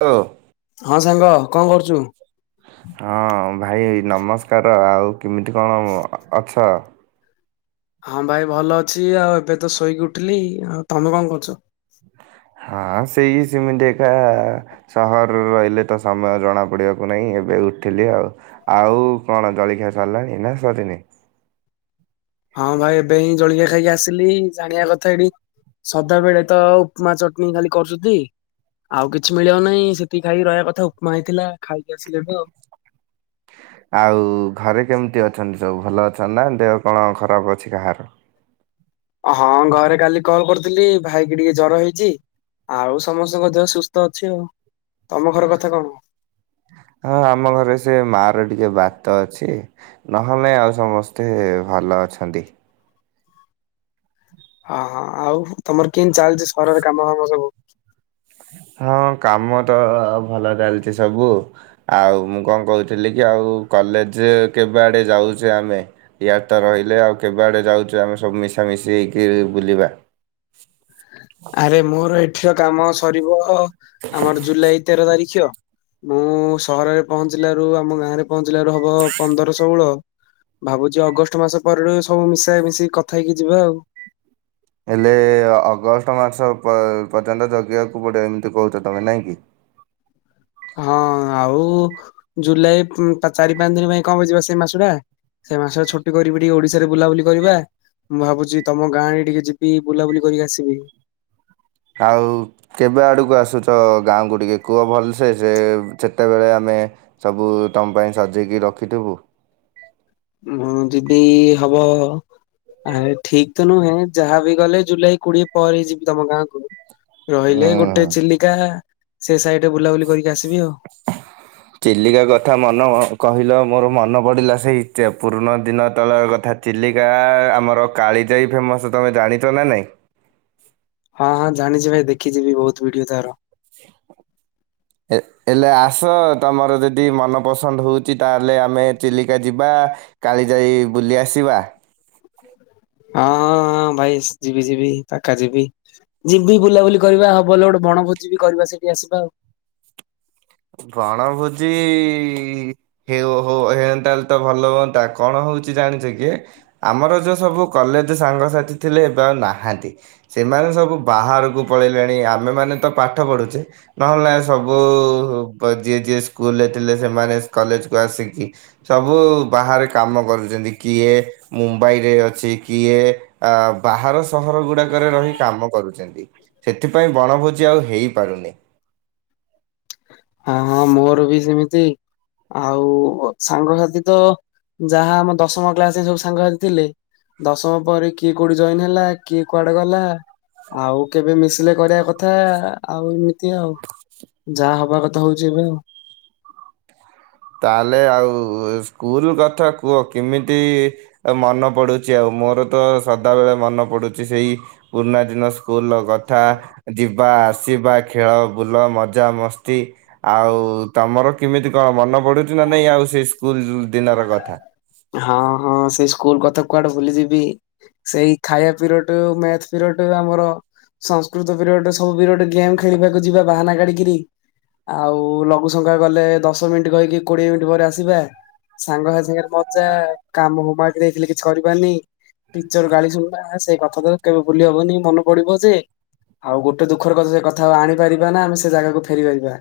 ଓ। ହଁ ସାଙ୍ଗ କଣ କରୁଛୁ? ହଁ ଭାଇ ନମସ୍କାର ଆଉ କେମିତି କଣ ଅଛ? ହଁ ଭାଇ ଭଲ ଅଛି, ଆଉ ଏବେ ତ ଶୋଇକି ଉଠିଲି, ଆଉ ତମେ କଣ କରୁଛ? ହଁ ସେଇ ସେମିତି ଦେଖା ସହର ରହିଲେ ତ ସମୟ ଜଣାପଡ଼ିବାକୁ ନାହିଁ ଏବେ ଉଠିଲି ଆଉ। ଆଉ କଣ ଜଳଖିଆ ସରିଲାଣି ନା ସରିନି? ହଁ ଭାଇ ଏବେ ହିଁ ଜଳିଖିଆ ଖାଇକି ଆସିଲି ଜାଣିବା କଥା ଏଠି ସଦାବେଳେ ତ ଆଉ ମା ଚଟଣି ଖାଲି କରୁଛନ୍ତି। ଆଉ କିଛି ମିଳିବ ନାହିଁ ସେତିକି ଖାଇକି ରହିବା କଥା ଆଉ, ଉପମା ହେଇଥିଲା ଖାଇକି ଆସିଲେ ବି ଆଉ। ଆଉ ଘରେ କେମିତି ଅଛନ୍ତି ସବୁ ଭଲ ଅଛନ୍ତି ନା ଦେହ କଣ ଖରାପ ଅଛି କାହାର? ହଁ ଘରେ କାଲି କଲ୍ କରୁଥିଲି ଭାଇ କି ଟିକେ ଜର ହେଇଛି। ଆଉ ସମସ୍ତଙ୍କ ଦେହ ସୁସ୍ଥ ଅଛି ଆଉ ତମ ଘର କଥା କଣ? ହଁ ଆମ ଘରେ ସେ ମା ର ଟିକେ ବାତ ଅଛି। ନହେଲେ ଆଉ ସମସ୍ତେ ଭଲ ଅଛନ୍ତି। ହଁ ହଁ ଆଉ ତମର କେମିତି ଚାଲିଛି ସହରରେ କାମ ଫାମ ସବୁ। ହଁ କାମ ତ ଭଲ ଚାଲିଛି ସବୁ। ଆଉ ମୁଁ କଣ କହୁଥିଲି କି ଆଉ କଲେଜ କେବେ ଆଡ଼େ ଯାଉଛେ ଆମେ। ଇଆଡେତ ରହିଲେ ଆଉ କେବେ ଆଡ଼େ ଯାଉଛେ ଆମେ ସବୁ ମିଶାମିଶି ହେଇକି ବୁଲିବା। ଆରେ ମୋର ଏଠିକା କାମ ସରିବ ଆମର ଜୁଲାଇ ତେର ତାରିଖ। ମୁଁ ସହରରେ ପହଞ୍ଚିଲାରୁ ଆମ ଗାଁରେ ପହଞ୍ଚିଲାରୁ ହବ ପନ୍ଦର ଷୋହଳ। ଭାବୁଛି ଅଗଷ୍ଟ ମାସ ପରେରୁ ସବୁ ମିଶାଇ ମିଶିକି କଥା ହେଇକି ଯିବା ଆଉ। ହେଲେ ଅଗଷ୍ଟ ମାସ ପର୍ଯ୍ୟନ୍ତ ଜଗେଇିବାକୁ ପଡ଼ିବ ଏମିତି କହୁଛ ତମେ ନାହିଁକି। ହଁ ଆଉ ଜୁଲାଇ ଚାରି ପାଞ୍ଚ ଦିନ ପାଇଁ କଣ ପାଇ ଜିବା ସେଇ ମାସଟା। ସେ ମାସ ଛୁଟି କରିବି ଟିକେ ଓଡିଶାରେ ବୁଲାବୁଲି କରିବା। ମୁଁ ଭାବୁଛି ତମ ଗାଁରେ ଟିକେ ଯିବି ବୁଲାବୁଲି କରିକି ଆସିବି। ଆଉ କେବେ ଆଡ଼କୁ ଆସୁଛ ଗାଁକୁୁ ଟିକେ କୁଅ ଭଲସେ ସେ ସେତେବେଳେ ଆମେ ସବୁ ତମ ପାଇଁ ସାଜେଇକି ରଖିଥିବୁ। ମୁଁ ଯିବି ହବ ଆରେ ଠିକ ତ ନୁହେଁ ଯାହା ବିି ଗଲେ ଜୁଲାଇ କୋଡିଏ ପରେ ହେଇ ଯିବି ତମ ଗାଁକୁ। ରହିଲେ ହୁଁ ଗୋଟେ ଚିଲିକା ସେ ସାଇଡ ବୁଲାବୁଲି କରିକି ଆସିବି ଆଉ। [inaudible] ଚିଲିକା କଥା ମନ କହିଲ ମୋର ମନ ପଡିଲା ସେଇ ପୁରୁଣା ଦିନ ତଳ କଥା। ଚିଲିକା ଆମର କାଳିଜାଇ ଫେମସ୍ ତମେ ଜାଣିଛ ନା ନାଇଁ। ହଁ ହଁ ଜାଣିଛି ଭାଇ ଦେଖିଛିିବି ବହୁତ ଭିଡିଓ ତାର। ହେ ହେଲେ ଆସ ତମର ଯଦି ମନ ପସନ୍ଦ ହଉଛି ତାହେଲେ ଆମେ ଚିଲିକା ଯିବା। କାଳିଯାଇ ବୁଲି ଆସିବା। ହଁ ହଁ ହଁ ଭାଇ ଯିବି ଯିବି ପାକା ଯିବି। ଯିବି ବୁଲାବୁଲି କରିବା ହଉ ଭଲ ଗୋଟେ ବଣଭୋଜି ବି କରିବା ସେଠି ଆସିବା ଆଉ। ବଣଭୋଜି ହେ ହଉ ହେଅନ୍ତାହଲେ ତ ଭଲ ହୁଅନ୍ତା କଣ ହଉଛି ଜାଣିଛ କି? ଆମର ଯେଉଁ ସବୁ କଲେଜ ସାଙ୍ଗସାଥି ଥିଲେ ଏବେ ଆଉ ନାହାନ୍ତି। ସେମାନେ ସବୁ ବାହାରକୁ ପଳେଇଲେଣି ଆମେମାନେ ତ ପାଠ ପଢୁଛେ। ନହେଲେ ଆଉ ସବୁ ଯିଏଯିଏ ସ୍କୁଲରେ ଥିଲେ ସେମାନେ କଲେଜ କୁ ଆସିକି ସବୁ ବାହାରେ କାମ କରୁଛନ୍ତି କିଏ ମୁମ୍ବାଇରେ ଅଛି କିଏ ଅ ବାହାର ସହର ଗୁଡାକରେ ରହି କାମ କରୁଛନ୍ତି। ସେଥିପାଇଁ ବଣଭୋଜି ଆଉ ହେଇପାରୁନି। ହଁ ହଁ ମୋର ବି ସେମିତି। ଆଉ ସାଙ୍ଗସାଥି ତ ଯାହା ଆମ ଦଶମ କ୍ଲାସରେ ସବୁ ସାଙ୍ଗସାଥି ଥିଲେ। ଦଶମ ପରେ କିଏ କୋଉଠି ଜଏନ୍ ହେଲା କିଏ କୁଆଡେ ଗଲା। ଆଉ କେବେ ମିଶିଲେ କରିବା କଥା ଆଉ ଏମିତି ଆଉ। [inaudible] ଯାହା ହବା କଥା ହଉଛି ଏବେ ଆଉ। ତାହେଲେ ଆଉ ସ୍କୁଲ କଥା କୁହ କେମିତି ମନେ ପଡୁଛି ଆଉ ମୋର ତ ସଦାବେଳେ ମନେ ପଡୁଛି ସେଇ ପୁରୁଣା ଦିନସବୁ। ସ୍କୁଲ କଥା ଯିବା ଆସିବା ଖେଳ ବୁଲ ମଜା ମସ୍ତି ଆଉ ତମର କେମିତି କଣ ମନ ପଢୁଛି ନା ନାଇଁ ଆଉ ସେ ସ୍କୁଲ ଦିନର କଥା? ହଁ ହଁ ସେଇ ସ୍କୁଲ କଥା କୁଆଡେ ଭୁଲି ଯିବି। ସେଇ ଖାଇବା ପିରିୟଡରୁ ମ୍ୟାଥ ପିରିୟଡ ଆମର ସଂସ୍କୃତ ପିରି ଗୋଟେ ସବୁ ବିରେ ଗୋଟେ ଗେମ୍ ଖେଳିବାକୁ ଯିବା ବାହାନା କାଢ଼ିକିରି ଆଉ ଲଘୁସଙ୍କା ଗଲେ, ଦଶ ମିଣ୍ଟି କହିକି କୋଡିଏ ମିଣ୍ଟି ପରେ ଆସିବେ ସାଙ୍ଗସାଥି ସାଙ୍ଗରେ ମଜା, କାମ ହୋମୱାର୍କ ଦେଇଥିଲେ କିଛି କରିବାନି ଟିଚର ଗାଳି ଶୁଣିବା, ହେ ସେଇ କଥା ତ କେବେ ଭୁଲି ହବନି ମନେ ପଡିବ ଯେ ଆଉ ଗୋଟେ ଦୁଃଖର କଥା ସେ କଥା ଆଉ ଆଣିପାରିବା ନା, ଆମେ ସେ ଜାଗାକୁ ଫେରି ପାରିବା।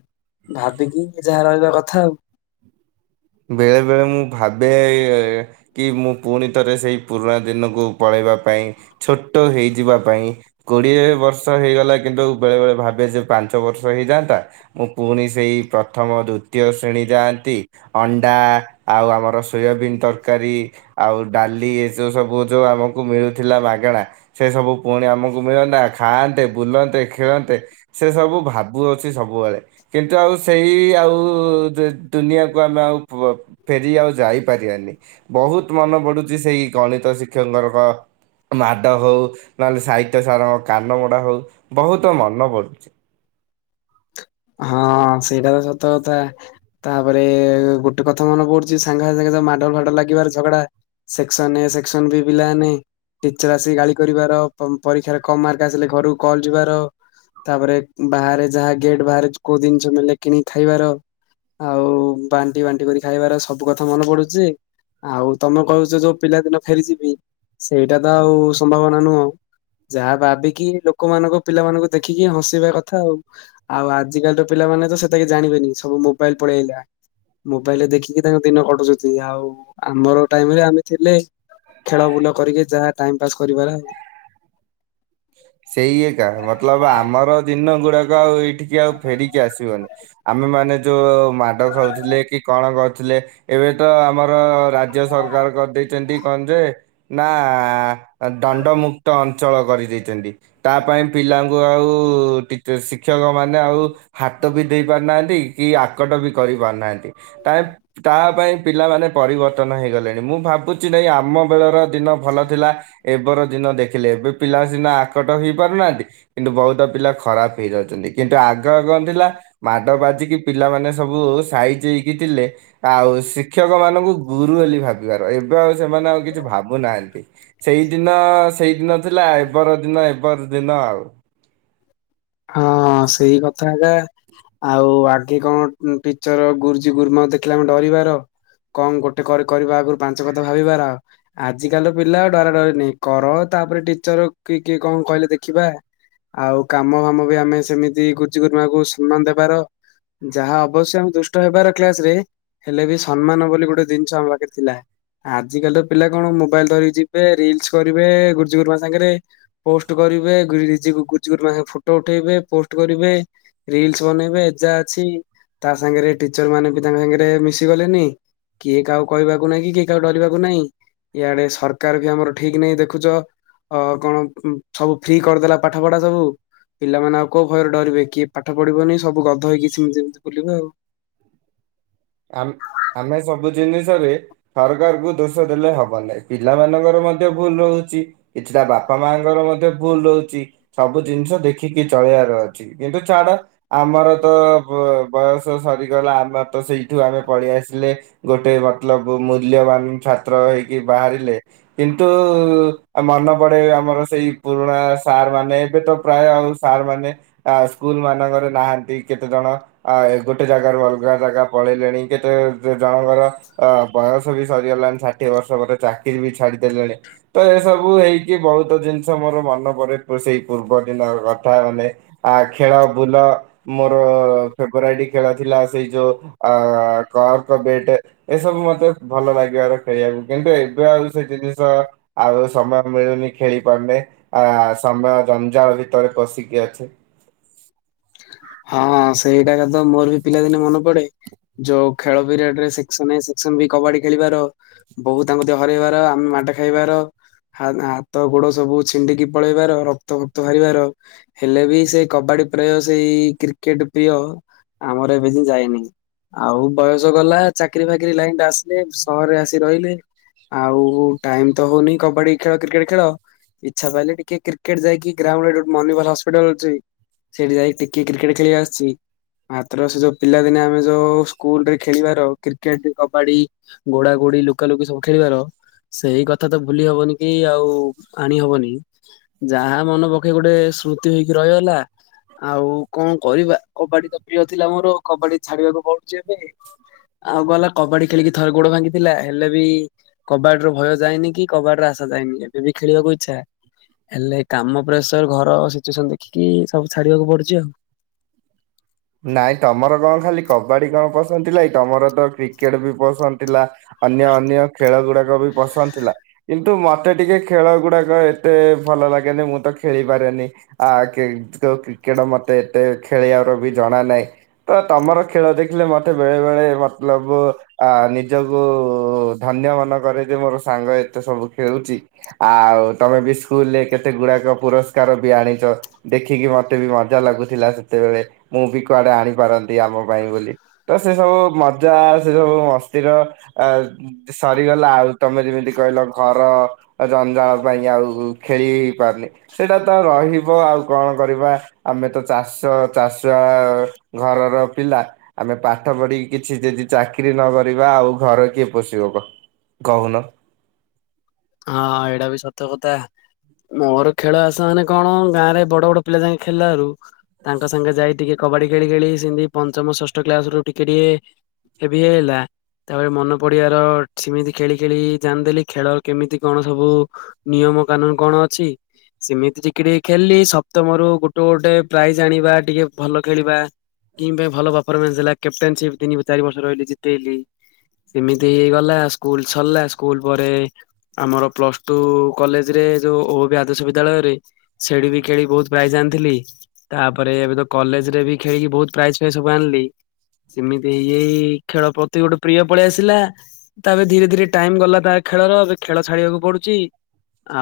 ଭାବିକି ଯାହା ରହିବା କଥା ଆଉ। ବେଳେବେଳେ ମୁଁ ଭାବେ ଏ କି ମୁଁ ପୁଣି ଥରେ ସେଇ ପୁରୁଣା ଦିନକୁ ପଳେଇବା ପାଇଁ, ଛୋଟ ହେଇଯିବା ପାଇଁ କୋଡିଏ ବର୍ଷ ହେଇଗଲା କିନ୍ତୁ ବେଳେବେଳେ ଭାବେ ଯେ, ପାଞ୍ଚ ବର୍ଷ ହେଇଯାଆନ୍ତା ମୁଁ ପୁଣି ସେଇ ପ୍ରଥମ, ଦ୍ଵିତୀୟ ଶ୍ରେଣୀ ଯାଆନ୍ତି ଅଣ୍ଡା ଆଉ ଆମର ସୋୟାବିନ୍ ତରକାରୀ ଆଉ ଡାଲି ଏ ଯୋଉ ସବୁ ଯୋଉ ଆମକୁ ମିଳୁଥିଲା ମାଗେଣା ସେ ସବୁ ପୁଣି ଆମକୁ ମିଳନ୍ତା, ଖାଆନ୍ତେ, ବୁଲନ୍ତେ, ଖେଳନ୍ତେ ସେ ସବୁ ଭାବୁଅଛି ସବୁବେଳେ। କିନ୍ତୁ ଆଉ ସେଇ ଆଉ ଦୁ-ଦୁନିଆ ତାକୁ ଆମେ ଆଉ ପ-ଫେରି ଆଉ ଯାଇପାରିବାନି। ବହୁତ ମନେ ପଡୁଛି ସେଇ ଗଣିତ ଶିକ୍ଷକଙ୍କର ମାଡ ହଉ, ନହେଲେ ସାହିତ୍ୟ ସାରଙ୍କ କାନମୋଡ଼ା ହଉ, ବହୁତ ମନେ ପଡ଼ୁଛି। ହଁ ସେଇଟା ତ ସତ କଥା। ତାପରେ ଗୋଟେ କଥା ମନେ ପଡୁଛି ସାଙ୍ଗ ସାଙ୍ଗେ ଯେ ମାଡଗୋଳ ଫାଡଗୋଳ ଲାଗିବାର ଝଗଡା ସେକ୍ସନ ଏ, ସେକ୍ସନ ବି ପିଲାମାନେ ଟିଚର ଆସିକି ଗାଳି କରିବାର, ପ-ପରୀକ୍ଷାରେ କମ୍ ମାର୍କ ଆସିଲେ ଘରକୁ କଲ୍ ଯିବାର ତାପରେ ବାହାରେ ଯାହା ଗେଟ ବାହାରେ କୋଉ ଜିନିଷ ମିଳିଲେ କିଣିିକି ଖାଇବାର ଆଉ ବାଣ୍ଟି ବାଣ୍ଟି କରି ଖାଇବାର, ସବୁ କଥା ମନେ ପଡୁଛି ଯେ ଆଉ ତମେ କହୁଛ ଯୋଉ ପିଲାଦିନ ଫେରିଯିବି, ସେଇଟା ତ ଆଉ ସମ୍ଭାବନା ନୁହଁ। ଯାହା ଭାବିକି ଲୋକମାନଙ୍କ ପିଲାମାନଙ୍କୁ ଦେଖିକି ହଁସେଇବା କଥା ଆଉ। ଆଉ ଆଜିକାଲିର ପିଲାମାନେ ତ ସେତକି ଜାଣିବେନି, ସବୁ ମୋବାଇଲ ପଳେଇ ଆଇଲା। ମୋବାଇଲରେ ଦେଖିକି ତାଙ୍କ ଦିନ କଟୁଛନ୍ତି। ଆଉ ଆମର ଟାଇମରେ ଆମେ ଥିଲେ ଖେଳ ବୁଲ କରିକି ଯାହା ଟାଇମ ପାସ୍ କରିବାର ଆଉ। ସେଇ ଏକା, ମତଲବ ଆମର ଦିନ ଗୁଡାକ ଆଉ ଏଇଠିକି ଆଉ ଫେରିକି ଆସିବନି। ଆମେମାନେ ଯୋଉ ମାଡ ଖାଉଥିଲେ କି, କଣ କରୁଥିଲେ ଏବେ ତ ଆମର ରାଜ୍ୟ ସରକାର କରିଦେଇଛନ୍ତି କଣ ଯେ ନା ଆ ଦଣ୍ଡମୁକ୍ତ ଅଞ୍ଚଳ କରିଦେଇ ଛନ୍ତି। ତା ପାଇଁ ପିଲାଙ୍କୁ ଆଉ ଟିଚ ଶିକ୍ଷକମାନେ ଆଉ ହାତ ବି ଦେଇ ପାରୁନାହାଁନ୍ତି, କି ଆକଟ ବି କରି ପାରୁନାହାଁନ୍ତି। ଟାଇପ୍ ତା ପାଇଁ ପିଲାମାନେ ପରିବର୍ତ୍ତନ ହେଇଗଲେଣି। ମୁଁ ଭାବୁଚି ନାଇଁ ଆମ ବେଳର ଦିନ ଭଲ ଥିଲା, ଏବର ଦିନ ଦେଖିଲେ। ଏବେ ପିଲା ସିନା ଆକଟ ହେଇ ପାରୁନାହାଁନ୍ତି କିନ୍ତୁ ବହୁତ ପିଲା ଖରାପ ହେଇଯାଉଚନ୍ତି। କିନ୍ତୁ ଆଗ ଗ କଣ ଥିଲା ମାଡ ବାଜିକି ପିଲାମାନେ ସବୁ, ସାଇଜି ହେଇକି ଥିଲେ ଆଉ ଶିକ୍ଷକମାନଙ୍କୁ ଗୁରୁ ବୋଲି ଭାବିବାର, ଏବେ ଆଉ ସେମାନେ ଆଉ କିଛି ଭାବୁନାହାଁନ୍ତି। ସେଇଦିନ, ସେଇଦିନ ଥିଲା ଏ ଏବର ଦିନ ଏ [unintelligible] ଦିନ ଆଉ। ହଁ, ସେଇ କଥା ଏକା। ଆଉ ଆଗେ କଣ ଉମ୍ ଟିଚର, ଗୁରୁଜୀ, ଗୁରୁମାକୁ ଦେଖିଲେ ଆମେ ଡରିବାର କଅଁ ଗୋଟେ କରି-କରିବା ଆଗୁରୁ ପାଞ୍ଚ କଥା ଭାବିବାର। ଆଜିକାଲି ତ ପିଲା ମୁଁ କାହାର ଡରେନି, କର ତାପରେ ଟିଚର କି କିଏ କଣ କହିଲେ ଦେଖିବା, ଆଉ କାମ କାମ ଭାମ ବି ଆମେ ସେମିତି ଗୁରୁଜୀ, ଗୁରୁମାକୁ ସମ୍ମାନ ଦେବାର ଯାହା ଅବଶ୍ୟ ଆମେ ଦୁଷ୍ଟ ହେବାର କ୍ଲାସରେ ହେଲେ ବି ସମ୍ମାନ ବୋଲି ଗୋଟେ ଜିନିଷ, ଆମ ପାଖରେ ଥିଲା। ଆଜିକାଲି ତ ପିଲା କଣ ମୋବାଇଲ ଧରିକି ଯିବେ, ରିଲ୍ସ କରିବେ, ଗୁରୁଜୀ, ଗୁରୁମା ସାଙ୍ଗେରେ ପୋଷ୍ଟ କରିବେ ଗୁରୁଜୀ ଗୁ ଗୁ ଗୁଜୁରୁମାହା ଫୋ ଟୋ ଉଠେଇବେ ପୋଷ୍ଟ କରିବେ, ରିଲସ୍ ବନେଇବେ ଏଯା ସି ତା ସାଙ୍ଗରେ ଟିଚର ମାନେ ବି ତାଙ୍କ ସାଙ୍ଗରେ ମିଶି ଗଲେନି କିଏ କାହାକୁ କହିବାକୁ ନାଇଁ, କିଏ କାହାକୁ ଡରିବାକୁ ନାଇଁ। ଇଆଡେ ସରକାର ବି ଆମର ଠିକ ନାଇଁ ଦେଖୁଚ ହଁ କଣ ଉଁ ସବୁ ଫ୍ରି କରିଦେଲା ପାଠ ପଢା ସବୁ। ପିଲାମାନେ ଆଉ କୋଉ ଭୟରେ ଡରିବେ କିଏ ପାଠ ପଢିବନି ସବୁ ଗଧ ହେଇକି ସିମି ସେମିତି ବୁଲିବେ ଆଉ। ଆମ୍ ଆମେ ସବୁ ଜିନିଷରେ ସରକାର କୁ ଦୋଷ ଦେଲେ ହବ ନାଇଁ ପିଲାମାନଙ୍କର ମଧ୍ୟ ଭୁଲ ରହୁଚି। କିଛିଟା ବାପାମାଙ୍କର ମଧ୍ୟ ଭୁଲ ରହୁଚି, ସବୁ ଜିନିଷ ଦେଖିକି ଚଳେଇବାର ଅଛି। କିନ୍ତୁ ଛାଡ, ଆମର ତ ବ ବ ବୟସ ସରିଗଲା ଆମର ତ ସେଇ ଠୁ ଆମେ ପଲେଇ ଆସିଲେ, ଗୋଟେ ମତଲବ ମୂଲ୍ୟବାନ ଛାତ୍ର ହେଇକି ବାହାରିଲେ କିନ୍ତୁ ଆଉ ମନେ ପଡେ ଆମର ସେଇ ପୁରୁଣା ସାର୍ ମାନେ ଏବେ ତ ପ୍ରାୟ ଆଉ ସାର୍ ମାନେ ଆ ସ୍କୁଲମାନଙ୍କରେ ନାହାନ୍ତି କେତେଜଣ ଆ ଏ ଗୋଟେ ଜାଗାରୁ ଅଲଗା ଜାଗା ପଳେଇଲେଣି କେତେବେଳେ ଜଣଙ୍କର ଅ ବୟସ ବି ସରିଗଲାନି ଷାଠିଏ ବର୍ଷ ପରେ ଚାକିରି ବି ଛାଡି ତ ଏସବୁ ହେଇକି ବହୁତୁ ଜିନ ଷ ମୋର ମନେ ପଡେ ପ ସେଇ ପୂର୍ବ ଦିନର କଥା ମାନେ ଆ ଖେଳ ବୁଲ ମୋର ଫେବରାଇଟ ଖେଳ ଥିଲା ସେଇ ଯୋ ଆ କର୍କ ବେଟ୍ ଏ ସବୁ ମତେ ଭଲ ଲାଗିବାର ଖେଳିଆକୁ କିନ୍ତୁ ଏବେ ଆଉ ସେ ଜିନିଷ ଆଉ ସମୟ ମିଳୁନି ଖେଳି ପାରୁନେ, ଆ ସମୟ ଜଞ୍ଜାଳ ଭିତରେ ପଷିକି ଅଛେ। ହଁ ସେଇଟା କାତ ମୋର ବି ପିଲାଦିନେ ମନେ ପଡେ। ଯୋଉ ଖେଳ ପିରିୟଡରେ section A section B kabaddi ଖେଳିବାର ବୋହୁ ତାଙ୍କୁ ତ ହରେଇବାର ଆମେ ମାଡ ଖାଇବାର ହା ହାତ ଗୋଡ ସବୁ ଛିଣ୍ଡିକି ପଳେଇବାର ରକ୍ତ ଫକ୍ତ ବାହାରିବାର ହେଲେ ବି ସେଇ କବାଡି ପ୍ରେୟ ସେଇ କ୍ରିକେଟ ପ୍ରିୟ, ଆମର ଏବେ ଯାଏ ଯାଇନି। ଆଉ ବୟସ ଗଲା ଚାକିରି ଫାକିରି ଲାଇନଟା ଆସିଲି ସହରରେ ଆସି ରହିଲେ ଆଉ ଟାଇମ ତ ହଉନି କବାଡି ଖେଳ କ୍ରିକେଟ ଖେଳ ଇଚ୍ଛା ପାଇଲେ ଟିକେ କ୍ରିକେଟ୍ ଯାଇକି ଗ୍ରାଉଣ୍ଡରେ ଗୋଟେ ମନିପାଲ୍ ହସ୍ପିଟାଲ ଅଛି, ସେଇଠି ଯାଇ ଟିକେ କ୍ରିକେଟ ଖେଳି ଆସୁଚି ମାତ୍ର ସେ ଯୋଉ ପିଲାଦିନେ ଆମେ ଯୋଉ ସ୍କୁଲରେ ଖେଳିବାର କ୍ରିକେଟ କବାଡି ଗୋଡା ଗୋଡି ଲୁକା ଲୁକି ସବୁ ଖେଳିବାର ସେଇ କଥା ତ ଭୁଲି ହବନି କି ଆଉ ଆଣିହବନି ଯାହା ମନ ପକେଇ ଗୋଟେ ସ୍ମୃତି ହେଇକି ରହିଗଲା ଆଉ କଣ କରିବା କବାଡି ତ ପ୍ରିୟ ଥିଲା ମୋର କବାଡି ଛାଡିବାକୁ ପଡୁଛି ଏବେ ଆଉ ଗଲା କବାଡି ଖେଳିକି ଥରେ ଗୋଡ ଭାଙ୍ଗିଥିଲା ହେଲେ ବି କବାଡିର ଭୟ ଯାଇନି କି କବାଡିର ଆଶା ଯାଇନି ଏବେ ବି ଖେଳିବାକୁ ଇଚ୍ଛା ହେଲେ ଏ କାମ ପ୍ରେସର ଘର ସିଚୁଏସନ ଦେଖିକି ସବୁ ଛାଡିବାକୁ ପଡୁଛି ଆଉ ନାଇଁ ତମର କଣ ଖାଲି କବାଡି କଣ ପସନ୍ଦ ଥିଲା କି ତମର ତ କ୍ରିକେଟ ବି ପସନ୍ଦ ଥିଲା। ଅନ୍ୟ ଅନ୍ୟ ଖେଳ ଗୁଡାକ ବି ପସନ୍ଦ ଥିଲା। କିନ୍ତୁ ମତେ ଟିକେ ଖେଳ ଗୁଡାକ ଏତେ ଭଲ ଲାଗେନି ମୁଁ ତ ଖେଳି ପାରେନି। ଆ କି ଯୋଉ କ୍ରିକେଟ ମତେ ଏତେ ଖେଳିବାର ବି ଜଣା ନାହିଁ। ତ ତମର ଖେଳ ଦେଖିଲେ ମତେ ବେଳେ ବେଳେ ମତଲବ ଆ ନିଜକୁ ଧନ୍ୟ ମନେ କରେ ଯେ ମୋର ସାଙ୍ଗ ଏତେ ସବୁ ଖେଳୁଛି ଆଉ ତମେ ବି ସ୍କୁଲରେ କେତେ ଗୁଡାକ ପୁରସ୍କାର ବି ଆଣିଛ। ଦେଖିକି ମତେ ବି ମଜା ଲାଗୁଥିଲା ସେତେବେଳେ। ମୁଁ ବି କୁଆଡେ ଆଣିପାରନ୍ତି ଆମ ପାଇଁ ବୋଲି ତ ସେ ସବୁ ମ ମଜା ସେ ସବୁ ମସ୍ତିର ଆ ସରିଗଲା। ଆଉ ତମେ ଯେମିତି କହିଲ ଘର ଜଞ୍ଜାଳ ପାଇଁ ଆଉ ଖେଳି ହେଇ ପାରୁନି। ସେଇଟା ତ ରହିବ ଆଉ କଣ କରିବା ଆମେ ତ ଚାଷ ଚାଷ ଘରର ପିଲା। ଆମେ ପାଠ ପଢିକି କିଛି ଯଦି ଚାକିରି ନ କରିବା ଆଉ ଘର କିଏ ପୋଷିବ କୁହ? କହୁନ? ହଁ ଏଇଟା ବି ସତ କଥା। ମୋର ଖେଳ ଆସ ମାନେ କଣ ଗାଁ ରେ ବଡ ବଡ ପିଲା ସାଙ୍କେ ଖେଳିଲାରୁ ତାଙ୍କ ସାଙ୍ଗେ ଯାଇ ଟିକେ କବାଡି ଖେଳି ଖେଳି ସେମତି ପଞ୍ଚମ ଷଷ୍ଠ କ୍ଲାସ ରୁ ଟିକେ ଟିକେ ହେବି ହେଇଗଲା। ତାପରେ ମନେ ପଡିବାର ସେମିତି ଖେଳି ଖେଳି ଜାଣି ଦେଲି ଖେଳ କେମିତି କଣ ସବୁ ନିୟମ କାନୁନ କଣ ଅଛି। ସେମିତି ଟିକେ ଟିକେ ଖେଳିଲି ସପ୍ତମରୁ ଗୋଟେ ଗୋଟେ ପ୍ରାଇଜ ଆଣିବା। ଟିକେ ଭଲ ଖେଳିବା। ଟିମ୍ ପାଇଁ ଭଲ ପରଫର୍ମାନ୍ସ ହେଲା କ୍ୟାପଟେନସିପ ତିନି ଚାରି ବର୍ଷ ରହିଲି ଜିତେଇଲି। ଏମିତି ହେଇଗଲା ସ୍କୁଲ ସରିଲା ସ୍କୁଲ ପରେ ଆମର ପ୍ଲସ ଟୁ କଲେଜ ରେ ଯୋଉ ଓ ବି ଆଦର୍ଶ ବିଦ୍ୟାଳୟରେ ସେଡି ବି ଖେଳି ବହୁତ ପ୍ରାଇଜ୍ ଆଣିଥିଲି। ତାପରେ ଏବେ ତ କଲେଜରେ ବି ଖେଳିକି ବହୁତ ପ୍ରାଇଜ୍ ଫାଇଜ ସବୁ ଆଣିଲି। ସେମିତି ହେଇ ଖେଳ ପ୍ରତି ଗୋଟେ ପ୍ରିୟ ପଳେଇ ଆସିଲା। ତାପରେ ଧୀରେ ଧୀରେ ଟାଇମ ଗଲା ତା ଖେଳର ଏ ଖେଳ ଛାଡିବାକୁ ପଡୁଛି।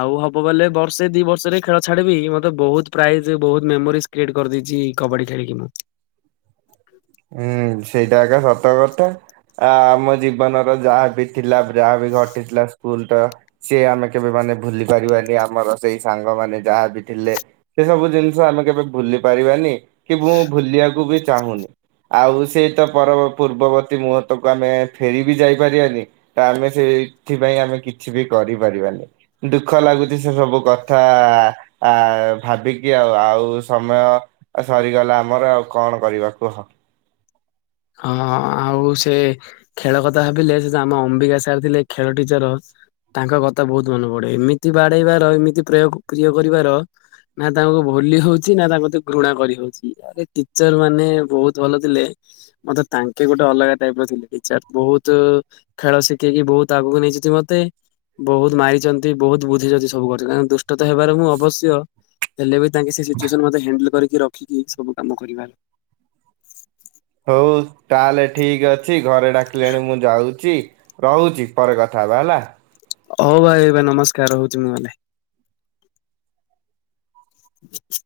ଆଉ ହବ ବଲେ ବର୍ଷେ ଦି ବର୍ଷରେ ଖେଳ ଛାଡିବି ମତେ ବହୁତ ପ୍ରାଇଜ ବହୁତ ମେମୋରିଜ କ୍ରେଟ୍ କରିଦେଇଛି କବାଡ଼ି ଖେଳିକି ମୁଁ। ହୁଁ ସେଇଟା ଏକ ସତ କଥା ଆ ଆମ ଜୀବନର ଯାହାବି ଥିଲା ଯାହା ବି ଘଟିଥିଲା। ସ୍କୁଲ ତ ସିଏ ଆମେ କେବେ ମାନ ଭୁଲି ପାରିବାନି ଆମର ସେଇ ସାଙ୍ଗମାନେ ଯାହା ବି ଥିଲେ ସେ ସବୁ ଜିନିଷ ଆମେ କେବେ ଭୁଲି ପାରିବାନି, କି ମୁଁ ଭୁଲିବାକୁ ବି ଚାହୁଁନି। ଆଉ ସେଇ ତ ପର ପୂର୍ବବର୍ତୀ ମୁହୂର୍ତ୍ତକୁ ଆମେ ଫେର ବି ଯାଇପାରିବାନି। ତ ଆମେ ସେଇଥିପାଇଁ ଆମେ କିଛି ବି କରିପାରିବାନି। ଦୁଃଖ ଲାଗୁଛି ସେ ସବୁ କଥା। ଆ ଭାବିକି ଆଉ ଆଉ ସମୟ ଆଉ ସରିଗଲା ଆମର ଆଉ କଣ କରିବା କୁହ। ହଁ ଆଉ ସେ ଖେଳ କଥା ଭାବିଲେ ସେ ଆମ ଅମ୍ବିକା ସାର୍ ଥିଲେ ଖେଳ ଟିଚର ତାଙ୍କ କଥା ବହୁତ ମନେ ପଡେ ଏମିତି ବାଡେଇବାର ଏମିତି ପ୍ରୟ ପ୍ରିୟ କରିବାର ନା ତାଙ୍କୁ ଭୁଲି ହଉଛି ନା ତାଙ୍କୁ ଘୃଣା କରି ହଉଛି। ଆଗରୁ ଟିଚର ମାନେ ବହୁତ ଭଲ ଥିଲେ ମତେ ତାଙ୍କେ ଗୋଟେ ଅଲଗା ଟାଇପ ର ଥିଲେ ଟିଚର ବହୁତ ଖେଳ ଶିଖେଇକି ବହୁତ ଆଗକୁ ନେଇଚି ମତେ। ବହୁତ ମାରିଛନ୍ତି ବହୁତ ବୁଝିଛନ୍ତି ସବୁ ଆମେ ଦୁ ଦୁଷ୍ଟ ହେବାର ମୁଁ ଅବଶ୍ୟ ହେଲେ ବି ତାଙ୍କେ ସେ ସିଚୁଏସନ ମେ ହ୍ୟାଣ୍ଡଲ କରିକି ରଖିକି ସବୁ କାମ କରିବାର ହଉ ତାହେଲେ ଠିକ ଅଛି ଘରେ ଡାକିଲେଣି ମୁଁ ଯାଉଛି। ରହୁଛି ପରେ କଥା ହେବା ହେଲା। ହଉ ଭାଇ ଏବେ ନମସ୍କାର ହଉଛି ମୁଁ କଲି [inaudible]